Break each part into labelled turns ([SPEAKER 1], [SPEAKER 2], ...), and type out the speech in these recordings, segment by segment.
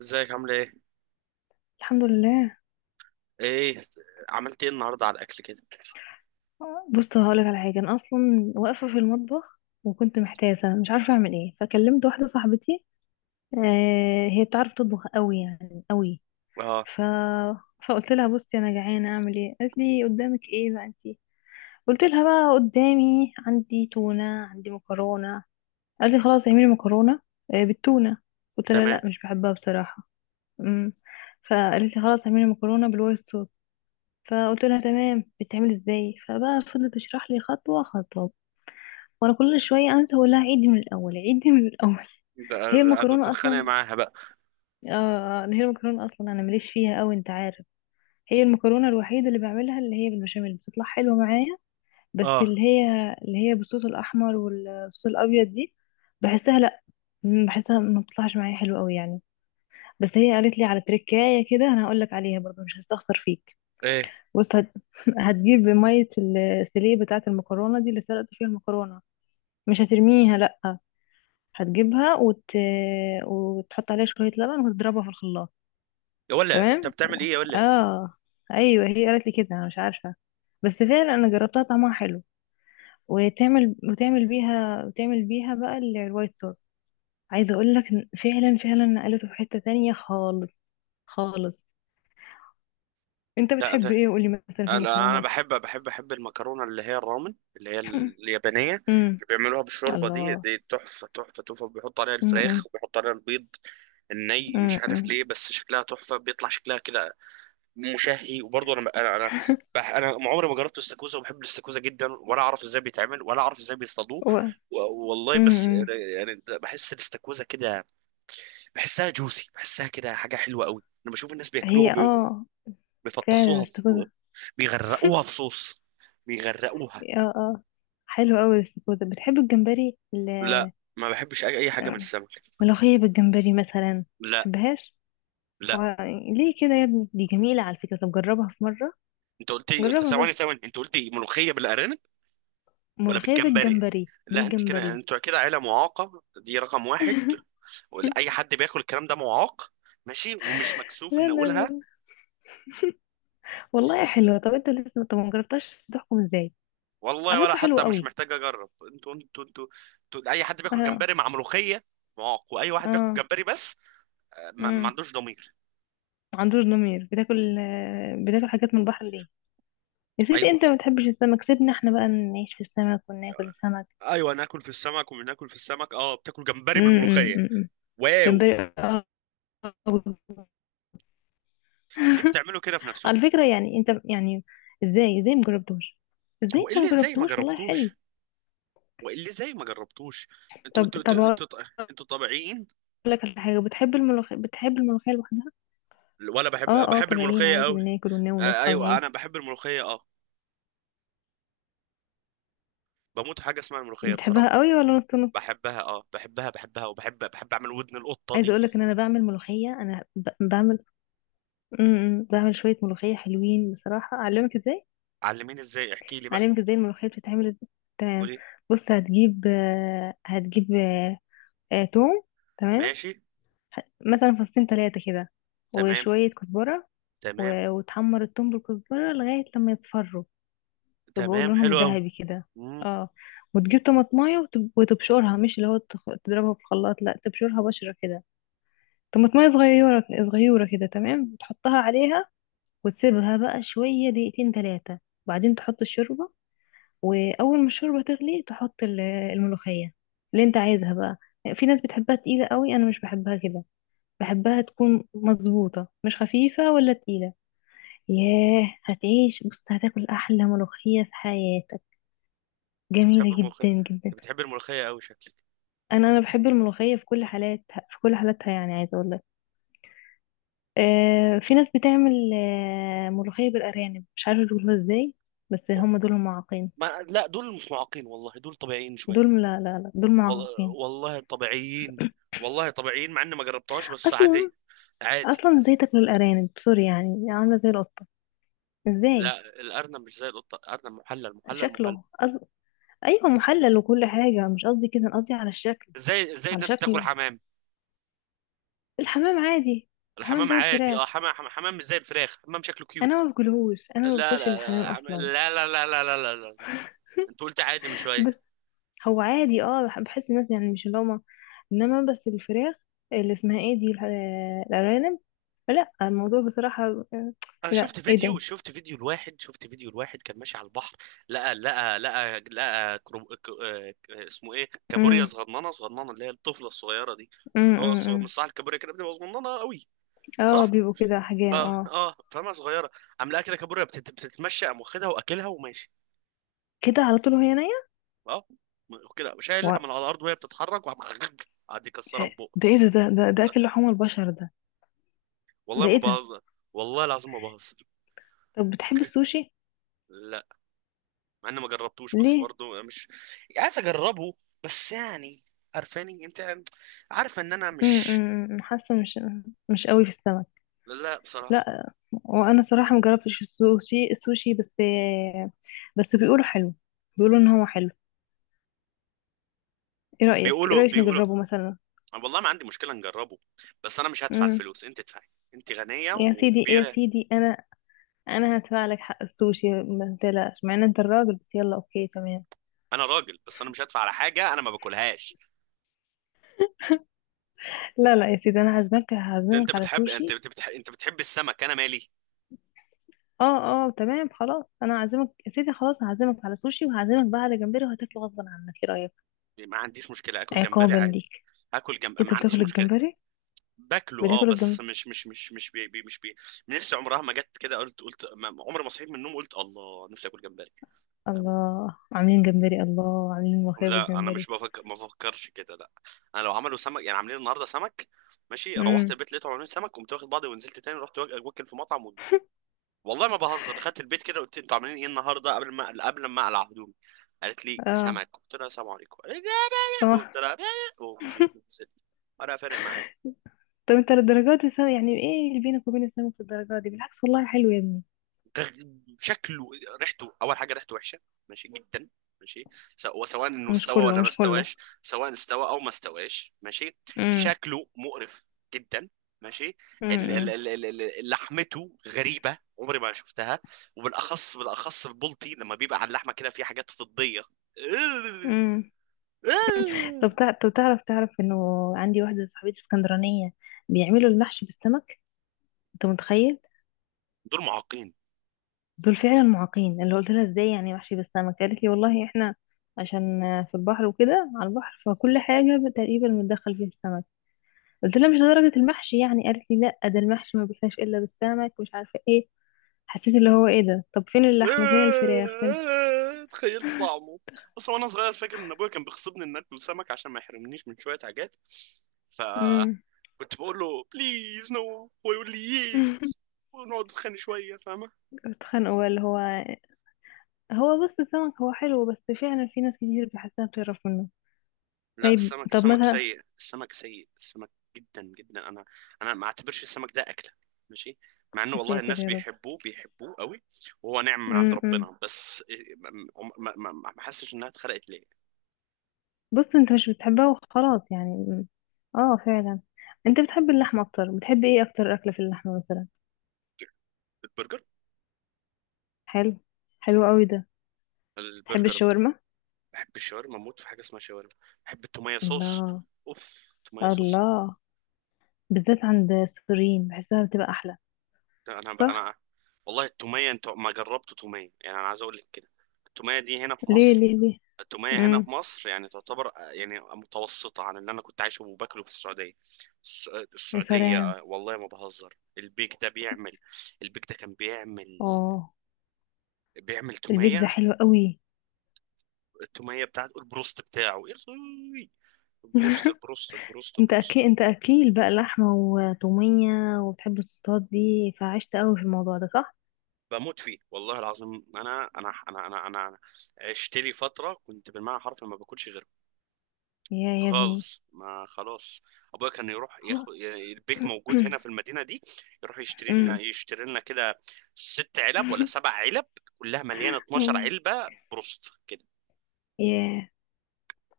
[SPEAKER 1] ازيك؟ عامله ايه؟
[SPEAKER 2] الحمد لله.
[SPEAKER 1] ايه؟ عملت ايه النهارده على الاكل كده؟
[SPEAKER 2] بص هقولك على حاجه، انا اصلا واقفه في المطبخ وكنت محتاسه مش عارفه اعمل ايه، فكلمت واحده صاحبتي. آه، هي بتعرف تطبخ قوي، يعني قوي.
[SPEAKER 1] اه.
[SPEAKER 2] ف فقلت لها: بصي انا جعانه اعمل ايه؟ قالت لي: قدامك ايه بقى انتي؟ قلت لها: بقى قدامي عندي تونه، عندي مكرونه. قالت لي: خلاص اعملي مكرونه. آه بالتونه؟ قلت لها: لا
[SPEAKER 1] تمام.
[SPEAKER 2] مش بحبها بصراحه. امم فقالت لي: خلاص اعملي مكرونه بالوايت صوص. فقلت لها: تمام بتعمل ازاي؟ فبقى فضلت تشرح لي خطوة خطوة، وانا كل شوية انسى اقول لها: عيدي من الاول، عيدي من الاول.
[SPEAKER 1] ده
[SPEAKER 2] هي
[SPEAKER 1] ده
[SPEAKER 2] المكرونة
[SPEAKER 1] بتتخانق
[SPEAKER 2] اصلا.
[SPEAKER 1] معاها بقى؟
[SPEAKER 2] آه، هي المكرونة اصلا انا ماليش فيها قوي انت عارف. هي المكرونة الوحيدة اللي بعملها، اللي هي بالبشاميل، بتطلع حلوة معايا. بس
[SPEAKER 1] اه.
[SPEAKER 2] اللي هي بالصوص الاحمر والصوص الابيض دي، بحسها لا، بحسها ما بتطلعش معايا حلوة قوي يعني. بس هي قالت لي على تركاية كده، انا هقول لك عليها برضه، مش هستخسر فيك.
[SPEAKER 1] ايه؟
[SPEAKER 2] بص هتجيب مية السلية بتاعة المكرونة دي اللي سلقت فيها المكرونة، مش هترميها لأ، هتجيبها وتحط عليها شوية لبن وتضربها في الخلاط.
[SPEAKER 1] يا ولا انت
[SPEAKER 2] تمام.
[SPEAKER 1] بتعمل ايه يا ولا؟
[SPEAKER 2] اه. ايوه هي قالت لي كده، انا مش عارفة، بس فعلا انا جربتها طعمها حلو. وتعمل بيها بقى الوايت صوص. عايزة اقول لك إن فعلا فعلا نقلته في حتة تانية خالص. خالص. انت
[SPEAKER 1] لا
[SPEAKER 2] بتحب
[SPEAKER 1] انت.
[SPEAKER 2] ايه قولي مثلا في
[SPEAKER 1] انا
[SPEAKER 2] المكرونات؟
[SPEAKER 1] بحب، بحب المكرونه اللي هي الرامن، اللي هي اليابانيه، اللي
[SPEAKER 2] امم
[SPEAKER 1] بيعملوها بالشوربه. دي
[SPEAKER 2] الله.
[SPEAKER 1] دي تحفه، تحفه. بيحط عليها الفراخ
[SPEAKER 2] امم.
[SPEAKER 1] وبيحط عليها البيض. الني مش عارف
[SPEAKER 2] امم.
[SPEAKER 1] ليه، بس شكلها تحفه، بيطلع شكلها كده مشهي. وبرضه انا انا ما عمري ما جربت الاستاكوزا، وبحب الاستاكوزا جدا، ولا اعرف ازاي بيتعمل ولا اعرف ازاي بيصطادوه.
[SPEAKER 2] و...
[SPEAKER 1] و- والله بس.
[SPEAKER 2] امم
[SPEAKER 1] يعني بحس الاستاكوزا كده، بحسها جوسي، بحسها كده حاجه حلوه قوي. انا بشوف الناس بياكلوها
[SPEAKER 2] هي. اه. فعلا
[SPEAKER 1] بيفطسوها في،
[SPEAKER 2] الاستاكوزا.
[SPEAKER 1] بيغرقوها في صوص، بيغرقوها.
[SPEAKER 2] اه اه. حلو قوي الاستاكوزا. بتحب الجمبري
[SPEAKER 1] لا، ما بحبش اي، أي حاجه من
[SPEAKER 2] آه،
[SPEAKER 1] السمك.
[SPEAKER 2] ملوخية بالجمبري مثلا؟
[SPEAKER 1] لا.
[SPEAKER 2] تحبهاش؟ و...
[SPEAKER 1] لا،
[SPEAKER 2] ليه كده يا ابني، دي جميلة على فكرة، طب جربها في مرة.
[SPEAKER 1] انت قلت لي، انت
[SPEAKER 2] جربها
[SPEAKER 1] ثواني
[SPEAKER 2] بس،
[SPEAKER 1] ثواني انت قلت لي ملوخيه بالارانب ولا
[SPEAKER 2] ملوخية
[SPEAKER 1] بالجمبري.
[SPEAKER 2] بالجمبري
[SPEAKER 1] لا، انت كده، انتوا كده عيله معاقه، دي رقم واحد. اي حد بياكل الكلام ده معاق، ماشي، ومش مكسوف
[SPEAKER 2] لا
[SPEAKER 1] ان
[SPEAKER 2] لا لا
[SPEAKER 1] اقولها.
[SPEAKER 2] لا. والله حلوة. طب انت لسه طب ما جربتهاش تحكم ازاي؟
[SPEAKER 1] والله
[SPEAKER 2] على
[SPEAKER 1] ولا
[SPEAKER 2] فكرة حلوة
[SPEAKER 1] حتى مش
[SPEAKER 2] قوي.
[SPEAKER 1] محتاج اجرب. انتوا، انتوا- اي حد بياكل
[SPEAKER 2] اه
[SPEAKER 1] جمبري مع ملوخيه معاق، واي واحد بياكل
[SPEAKER 2] اه.
[SPEAKER 1] جمبري بس، ما
[SPEAKER 2] امم.
[SPEAKER 1] عندوش ضمير.
[SPEAKER 2] عندور ضمير، بتاكل بتاكل حاجات من البحر ليه؟ يا سيدي،
[SPEAKER 1] ايوه.
[SPEAKER 2] انت ما بتحبش السمك، سيبنا احنا بقى نعيش في السمك وناكل السمك.
[SPEAKER 1] ايوه، ناكل في السمك وبناكل في السمك. اه، بتاكل جمبري
[SPEAKER 2] امم.
[SPEAKER 1] بالملوخيه؟
[SPEAKER 2] امم.
[SPEAKER 1] واو،
[SPEAKER 2] جمبري.
[SPEAKER 1] ليه بتعملوا كده في
[SPEAKER 2] على
[SPEAKER 1] نفسكم؟
[SPEAKER 2] فكرة يعني انت يعني، ازاي مجربتوش؟ ازاي
[SPEAKER 1] هو ايه
[SPEAKER 2] انت
[SPEAKER 1] اللي ازاي ما
[SPEAKER 2] مجربتوش، والله حلو.
[SPEAKER 1] جربتوش؟ هو ايه اللي ازاي ما جربتوش؟ انتوا انتوا
[SPEAKER 2] طب
[SPEAKER 1] انتوا
[SPEAKER 2] هقول
[SPEAKER 1] انتوا انتوا طبيعيين؟
[SPEAKER 2] لك على حاجة. بتحب الملوخية؟ بتحب الملوخية لوحدها؟
[SPEAKER 1] ولا.
[SPEAKER 2] اه اه.
[SPEAKER 1] بحب
[SPEAKER 2] طبيعيين
[SPEAKER 1] الملوخيه
[SPEAKER 2] عادي،
[SPEAKER 1] قوي.
[SPEAKER 2] بناكل وننام
[SPEAKER 1] آه
[SPEAKER 2] ونصحى
[SPEAKER 1] ايوه، انا
[SPEAKER 2] ونعيش.
[SPEAKER 1] بحب الملوخيه اه. بموت، حاجه اسمها الملوخيه بصراحه.
[SPEAKER 2] بتحبها قوي ولا نص نص؟
[SPEAKER 1] بحبها اه، بحبها، وبحب، بحب اعمل ودن القطه
[SPEAKER 2] عايزة
[SPEAKER 1] دي.
[SPEAKER 2] اقول لك ان انا بعمل ملوخية، بعمل بعمل شوية ملوخية حلوين بصراحة، اعلمك ازاي.
[SPEAKER 1] علميني ازاي، احكي لي بقى.
[SPEAKER 2] هعلمك ازاي الملوخية بتتعمل ازاي. تمام.
[SPEAKER 1] قولي.
[SPEAKER 2] بص هتجيب توم. تمام.
[SPEAKER 1] ماشي.
[SPEAKER 2] مثلا فصين تلاتة كده،
[SPEAKER 1] تمام
[SPEAKER 2] وشوية كزبرة،
[SPEAKER 1] تمام
[SPEAKER 2] وتحمر التوم بالكزبرة لغاية لما يصفروا، يبقوا
[SPEAKER 1] تمام.
[SPEAKER 2] لونهم
[SPEAKER 1] حلو قوي.
[SPEAKER 2] ذهبي كده.
[SPEAKER 1] امم.
[SPEAKER 2] اه. وتجيب طماطماية وتبشرها، مش اللي هو تضربها في الخلاط، لا تبشرها بشرة كده. طماطماية صغيرة، صغيرة كده، تمام، وتحطها عليها، وتسيبها بقى شوية دقيقتين تلاتة، وبعدين تحط الشوربة. واول ما الشوربه تغلي تحط الملوخيه اللي انت عايزها بقى. في ناس بتحبها تقيله قوي، انا مش بحبها كده. بحبها تكون مظبوطه، مش خفيفه ولا تقيله. ياه هتعيش، بص هتاكل احلى ملوخيه في حياتك،
[SPEAKER 1] انت بتحب
[SPEAKER 2] جميله
[SPEAKER 1] الملوخيه؟
[SPEAKER 2] جدا
[SPEAKER 1] انت
[SPEAKER 2] جدا.
[SPEAKER 1] بتحب الملوخيه قوي شكلك.
[SPEAKER 2] انا بحب الملوخيه في كل حالاتها، في كل حالاتها، يعني عايزه اقول لك، آه في ناس بتعمل آه ملوخيه بالارانب، مش عارفه يقولوها ازاي، بس
[SPEAKER 1] أو-
[SPEAKER 2] هم دول معاقين.
[SPEAKER 1] ما لا، دول مش معاقين والله، دول طبيعيين شويه.
[SPEAKER 2] دول لا لا لا، دول
[SPEAKER 1] والله
[SPEAKER 2] معاقين
[SPEAKER 1] والله طبيعيين. والله طبيعيين، مع اني ما جربتهاش بس
[SPEAKER 2] اصلا.
[SPEAKER 1] عادي. عادي.
[SPEAKER 2] اصلا ازاي تاكلوا الارانب، سوري يعني عامله زي القطه. ازاي
[SPEAKER 1] لا، الارنب مش زي القطه، الارنب محلل، محلل.
[SPEAKER 2] شكله ايوه محلل وكل حاجه، مش قصدي كده، أنا قصدي على الشكل،
[SPEAKER 1] ازاي، ازاي
[SPEAKER 2] على
[SPEAKER 1] الناس بتاكل
[SPEAKER 2] شكله.
[SPEAKER 1] حمام؟
[SPEAKER 2] الحمام عادي. الحمام
[SPEAKER 1] الحمام
[SPEAKER 2] زي
[SPEAKER 1] عادي اه،
[SPEAKER 2] الفراخ،
[SPEAKER 1] حمام مش زي الفراخ، حمام شكله كيوت.
[SPEAKER 2] انا ما باكلهوش، انا ما
[SPEAKER 1] لا
[SPEAKER 2] باكلش
[SPEAKER 1] لا لا،
[SPEAKER 2] الحمام اصلا.
[SPEAKER 1] لا لا لا لا لا لا لا، انت قلت عادي من شويه.
[SPEAKER 2] بس هو عادي، اه بحس الناس يعني مش اللي هما، انما بس الفراخ اللي اسمها ايه دي، الارانب، لا الموضوع بصراحه، آه،
[SPEAKER 1] انا
[SPEAKER 2] لا
[SPEAKER 1] شفت
[SPEAKER 2] ايه
[SPEAKER 1] فيديو،
[SPEAKER 2] ده.
[SPEAKER 1] شفت فيديو لواحد كان ماشي على البحر، لقى اسمه ايه، كابوريا
[SPEAKER 2] امم.
[SPEAKER 1] صغننه، اللي هي الطفله الصغيره دي.
[SPEAKER 2] امم.
[SPEAKER 1] هو
[SPEAKER 2] امم.
[SPEAKER 1] مش
[SPEAKER 2] إمم.
[SPEAKER 1] صح الكابوريا كده بتبقى صغننه قوي؟
[SPEAKER 2] اه
[SPEAKER 1] صح.
[SPEAKER 2] بيبقوا كده حجام،
[SPEAKER 1] اه
[SPEAKER 2] اه.
[SPEAKER 1] اه، فاهمها صغيره. عم لقى كده كابوريا بتتمشى، قام واخدها واكلها وماشي.
[SPEAKER 2] كده على طول وهي
[SPEAKER 1] اه، كده شايلها
[SPEAKER 2] نايمه.
[SPEAKER 1] من على الارض وهي بتتحرك وعم قعد يكسرها في بقه.
[SPEAKER 2] ده ايه ده، ده اكل لحوم البشر ده.
[SPEAKER 1] والله
[SPEAKER 2] ده
[SPEAKER 1] ما
[SPEAKER 2] ايه ده.
[SPEAKER 1] بهزر، والله العظيم ما بهزر.
[SPEAKER 2] طب بتحب السوشي؟
[SPEAKER 1] لا، مع اني ما جربتوش بس
[SPEAKER 2] ليه؟
[SPEAKER 1] برضه مش عايز اجربه. بس يعني، عارفاني انت، عارفه ان انا
[SPEAKER 2] امم.
[SPEAKER 1] مش.
[SPEAKER 2] أمم، حاسه مش مش قوي في السمك.
[SPEAKER 1] لا بصراحه.
[SPEAKER 2] لا وانا صراحه مجربتش السوشي، بس، بس بيقولوا حلو، بيقولوا ان هو حلو. ايه رايك،
[SPEAKER 1] بيقولوا بيقولوا
[SPEAKER 2] نجربه مثلا؟
[SPEAKER 1] والله ما عندي مشكله نجربه، بس انا مش هدفع
[SPEAKER 2] امم.
[SPEAKER 1] الفلوس، انت ادفعي، انت غنيه
[SPEAKER 2] يا
[SPEAKER 1] وكبيره.
[SPEAKER 2] سيدي، انا هدفع لك حق السوشي ما تقلقش، مع ان انت الراجل، بس يلا اوكي تمام.
[SPEAKER 1] انا راجل، بس انا مش هدفع على حاجه انا ما باكلهاش.
[SPEAKER 2] لا لا يا سيدي، انا هعزمك، هعزمك على سوشي.
[SPEAKER 1] انت بتحب السمك، انا مالي.
[SPEAKER 2] اه اه تمام خلاص، انا هعزمك يا سيدي، خلاص هعزمك على سوشي، وهعزمك بقى على جمبري وهتاكله غصبا عنك، ايه رايك؟
[SPEAKER 1] ما عنديش مشكله، اكل جمبري
[SPEAKER 2] عقابا
[SPEAKER 1] عادي.
[SPEAKER 2] ليك.
[SPEAKER 1] هاكل جنب،
[SPEAKER 2] إيه، انت
[SPEAKER 1] ما عنديش
[SPEAKER 2] بتاكل
[SPEAKER 1] مشكله.
[SPEAKER 2] الجمبري؟
[SPEAKER 1] باكله اه،
[SPEAKER 2] بتاكل
[SPEAKER 1] بس
[SPEAKER 2] الجمبري.
[SPEAKER 1] مش، مش، مش بي، بي، مش بي. نفسي عمرها ما جت كده، قلت، قلت عمري ما صحيت من النوم قلت الله نفسي اكل جمبري. فاهمة؟
[SPEAKER 2] الله عاملين جمبري، الله عاملين ملوخيه
[SPEAKER 1] لا، انا مش
[SPEAKER 2] بالجمبري.
[SPEAKER 1] بفكر، ما بفكرش كده لا. انا لو عملوا سمك، يعني عاملين النهارده سمك، ماشي، روحت
[SPEAKER 2] امم.
[SPEAKER 1] البيت لقيتهم عاملين سمك، قمت واخد بعضي ونزلت تاني رحت واكل في مطعم و... والله ما بهزر. دخلت البيت كده قلت انتوا عاملين ايه النهارده؟ قبل ما اقلع هدومي، قالت لي
[SPEAKER 2] اه.
[SPEAKER 1] سمك، قلت لها السلام عليكم. قالت لي لا،
[SPEAKER 2] طب
[SPEAKER 1] قلت لها لا. ومشيت نزلت، ولا فارق معايا.
[SPEAKER 2] طب انت للدرجات دي يعني ايه اللي بينك وبين السمك في الدرجات دي؟ بالعكس والله حلو يا ابني.
[SPEAKER 1] شكله، ريحته، اول حاجه ريحته وحشه ماشي جدا، ماشي. وسواء انه
[SPEAKER 2] مش
[SPEAKER 1] استوى
[SPEAKER 2] كله،
[SPEAKER 1] ولا ما
[SPEAKER 2] مش كله.
[SPEAKER 1] استواش، سواء استوى او ما استواش ماشي.
[SPEAKER 2] امم.
[SPEAKER 1] شكله مقرف جدا، ماشي.
[SPEAKER 2] امم.
[SPEAKER 1] لحمته غريبه عمري ما شفتها، وبالاخص، البلطي لما بيبقى على اللحمه كده في حاجات فضيه.
[SPEAKER 2] امم. طب طب تعرف، تعرف انه عندي واحده صاحبتي اسكندرانيه بيعملوا المحشي بالسمك، انت متخيل؟
[SPEAKER 1] دول معاقين.
[SPEAKER 2] دول فعلا معاقين. اللي قلت لها: ازاي يعني وحشي بالسمك؟ قالت لي: والله احنا عشان في البحر وكده على البحر، فكل حاجة تقريبا متدخل فيها السمك. قلت لها: مش لدرجة المحشي يعني، قالت لي: لا ده المحشي ما بيحلاش الا بالسمك، مش عارفة ايه. حسيت اللي هو ايه ده، طب فين اللحمة، فين الفراخ، فين.
[SPEAKER 1] تخيلت طعمه. اصلا وانا صغير فاكر ان ابويا كان بيغصبني ان اكل سمك عشان ما يحرمنيش من شويه حاجات،
[SPEAKER 2] امم.
[SPEAKER 1] فكنت بقول له بليز نو، هو يقول لي يس. ونقعد نتخانق شويه، فاهمه.
[SPEAKER 2] اتخانقوا بقى اللي هو. هو بص السمك هو حلو، بس فعلا في ناس كتير بحسها بتعرف منه.
[SPEAKER 1] لا،
[SPEAKER 2] طيب.
[SPEAKER 1] السمك،
[SPEAKER 2] طب
[SPEAKER 1] السمك
[SPEAKER 2] مثلا.
[SPEAKER 1] سيء، السمك سيء، السمك جدا جدا. انا، انا ما اعتبرش السمك ده اكله، ماشي. مع انه
[SPEAKER 2] يا
[SPEAKER 1] والله
[SPEAKER 2] ساتر
[SPEAKER 1] الناس
[SPEAKER 2] يا رب.
[SPEAKER 1] بيحبوه، بيحبوه قوي، وهو نعمه من عند
[SPEAKER 2] امم.
[SPEAKER 1] ربنا، بس ما حسش انها اتخلقت ليه.
[SPEAKER 2] بص انت مش بتحبها وخلاص يعني، اه فعلا. انت بتحب اللحمة اكتر، بتحب ايه اكتر اكلة في اللحمة مثلا؟
[SPEAKER 1] البرجر.
[SPEAKER 2] حلو. حلو قوي ده. تحب
[SPEAKER 1] البرجر.
[SPEAKER 2] الشاورما؟
[SPEAKER 1] بحب الشاورما، اموت في حاجه اسمها شاورما. بحب التوميه صوص.
[SPEAKER 2] الله.
[SPEAKER 1] اوف، توميه صوص.
[SPEAKER 2] الله بالذات عند السوريين بحسها بتبقى احلى.
[SPEAKER 1] ده انا بقى
[SPEAKER 2] صح.
[SPEAKER 1] انا. والله التوميه، انت ما جربت توميه يعني، انا عايز اقول لك كده. التوميه دي هنا في
[SPEAKER 2] ليه
[SPEAKER 1] مصر
[SPEAKER 2] ليه ليه؟
[SPEAKER 1] التوميه هنا في
[SPEAKER 2] امم.
[SPEAKER 1] مصر يعني تعتبر يعني متوسطه عن اللي انا كنت عايشه وباكله في السعوديه. الس-
[SPEAKER 2] يا
[SPEAKER 1] السعوديه
[SPEAKER 2] سلام.
[SPEAKER 1] والله ما بهزر، البيك ده كان بيعمل،
[SPEAKER 2] اه
[SPEAKER 1] بيعمل
[SPEAKER 2] البيك ده
[SPEAKER 1] توميه.
[SPEAKER 2] حلو قوي.
[SPEAKER 1] التوميه بتاعته، البروست بتاعه يا اخوي.
[SPEAKER 2] انت اكيل،
[SPEAKER 1] البروست.
[SPEAKER 2] انت اكيل بقى لحمة وطومية، وبتحب الصوصات دي، فعشت قوي في الموضوع ده صح.
[SPEAKER 1] بموت فيه والله العظيم. انا عشت لي فتره كنت بالمعنى حرفي ما باكلش غيره،
[SPEAKER 2] يا ابني
[SPEAKER 1] خالص. ما خلاص. ابويا كان يروح
[SPEAKER 2] هو-
[SPEAKER 1] ياخد، يعني البيك موجود هنا في المدينه دي، يروح يشتري لنا
[SPEAKER 2] أمم.
[SPEAKER 1] يشتري لنا كده، ست علب ولا سبع علب، كلها مليانه 12 علبه بروست كده.
[SPEAKER 2] ياه.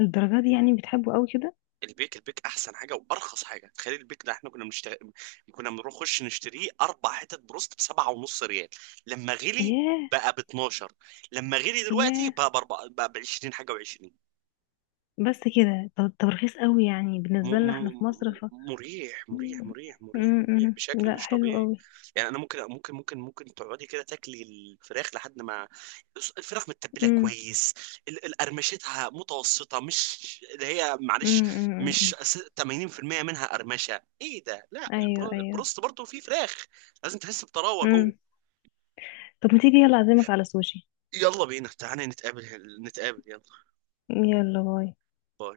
[SPEAKER 2] الدرجة دي يعني بتحبه قوي كده.
[SPEAKER 1] البيك احسن حاجه وارخص حاجه. تخيل البيك ده، احنا كنا بنخش نشتريه اربع حتت بروست بسبعة ونص ريال. لما غلي
[SPEAKER 2] ياه.
[SPEAKER 1] بقى ب 12. لما غلي دلوقتي
[SPEAKER 2] ياه.
[SPEAKER 1] بقى ب 4، بقى ب 20 حاجه و20.
[SPEAKER 2] بس كده. طب طب رخيص قوي يعني
[SPEAKER 1] م
[SPEAKER 2] بالنسبة لنا احنا
[SPEAKER 1] م
[SPEAKER 2] في مصر، ف
[SPEAKER 1] مريح، مريح
[SPEAKER 2] م-
[SPEAKER 1] مريح مريح
[SPEAKER 2] م-
[SPEAKER 1] مريح
[SPEAKER 2] م.
[SPEAKER 1] بشكل
[SPEAKER 2] لا
[SPEAKER 1] مش
[SPEAKER 2] حلو
[SPEAKER 1] طبيعي.
[SPEAKER 2] قوي.
[SPEAKER 1] يعني انا ممكن، ممكن تقعدي كده تاكلي الفراخ لحد ما الفراخ متبله
[SPEAKER 2] م-
[SPEAKER 1] كويس، القرمشتها متوسطه، مش اللي هي معلش، مش
[SPEAKER 2] م.
[SPEAKER 1] 80% منها قرمشه، ايه ده؟ لا،
[SPEAKER 2] ايوه ايوه.
[SPEAKER 1] البروست برضه فيه فراخ، لازم تحس بطراوه
[SPEAKER 2] م.
[SPEAKER 1] جوه.
[SPEAKER 2] طب ما تيجي يلا اعزمك على سوشي.
[SPEAKER 1] يلا بينا، تعالى نتقابل، نتقابل يلا.
[SPEAKER 2] يلا باي.
[SPEAKER 1] باي.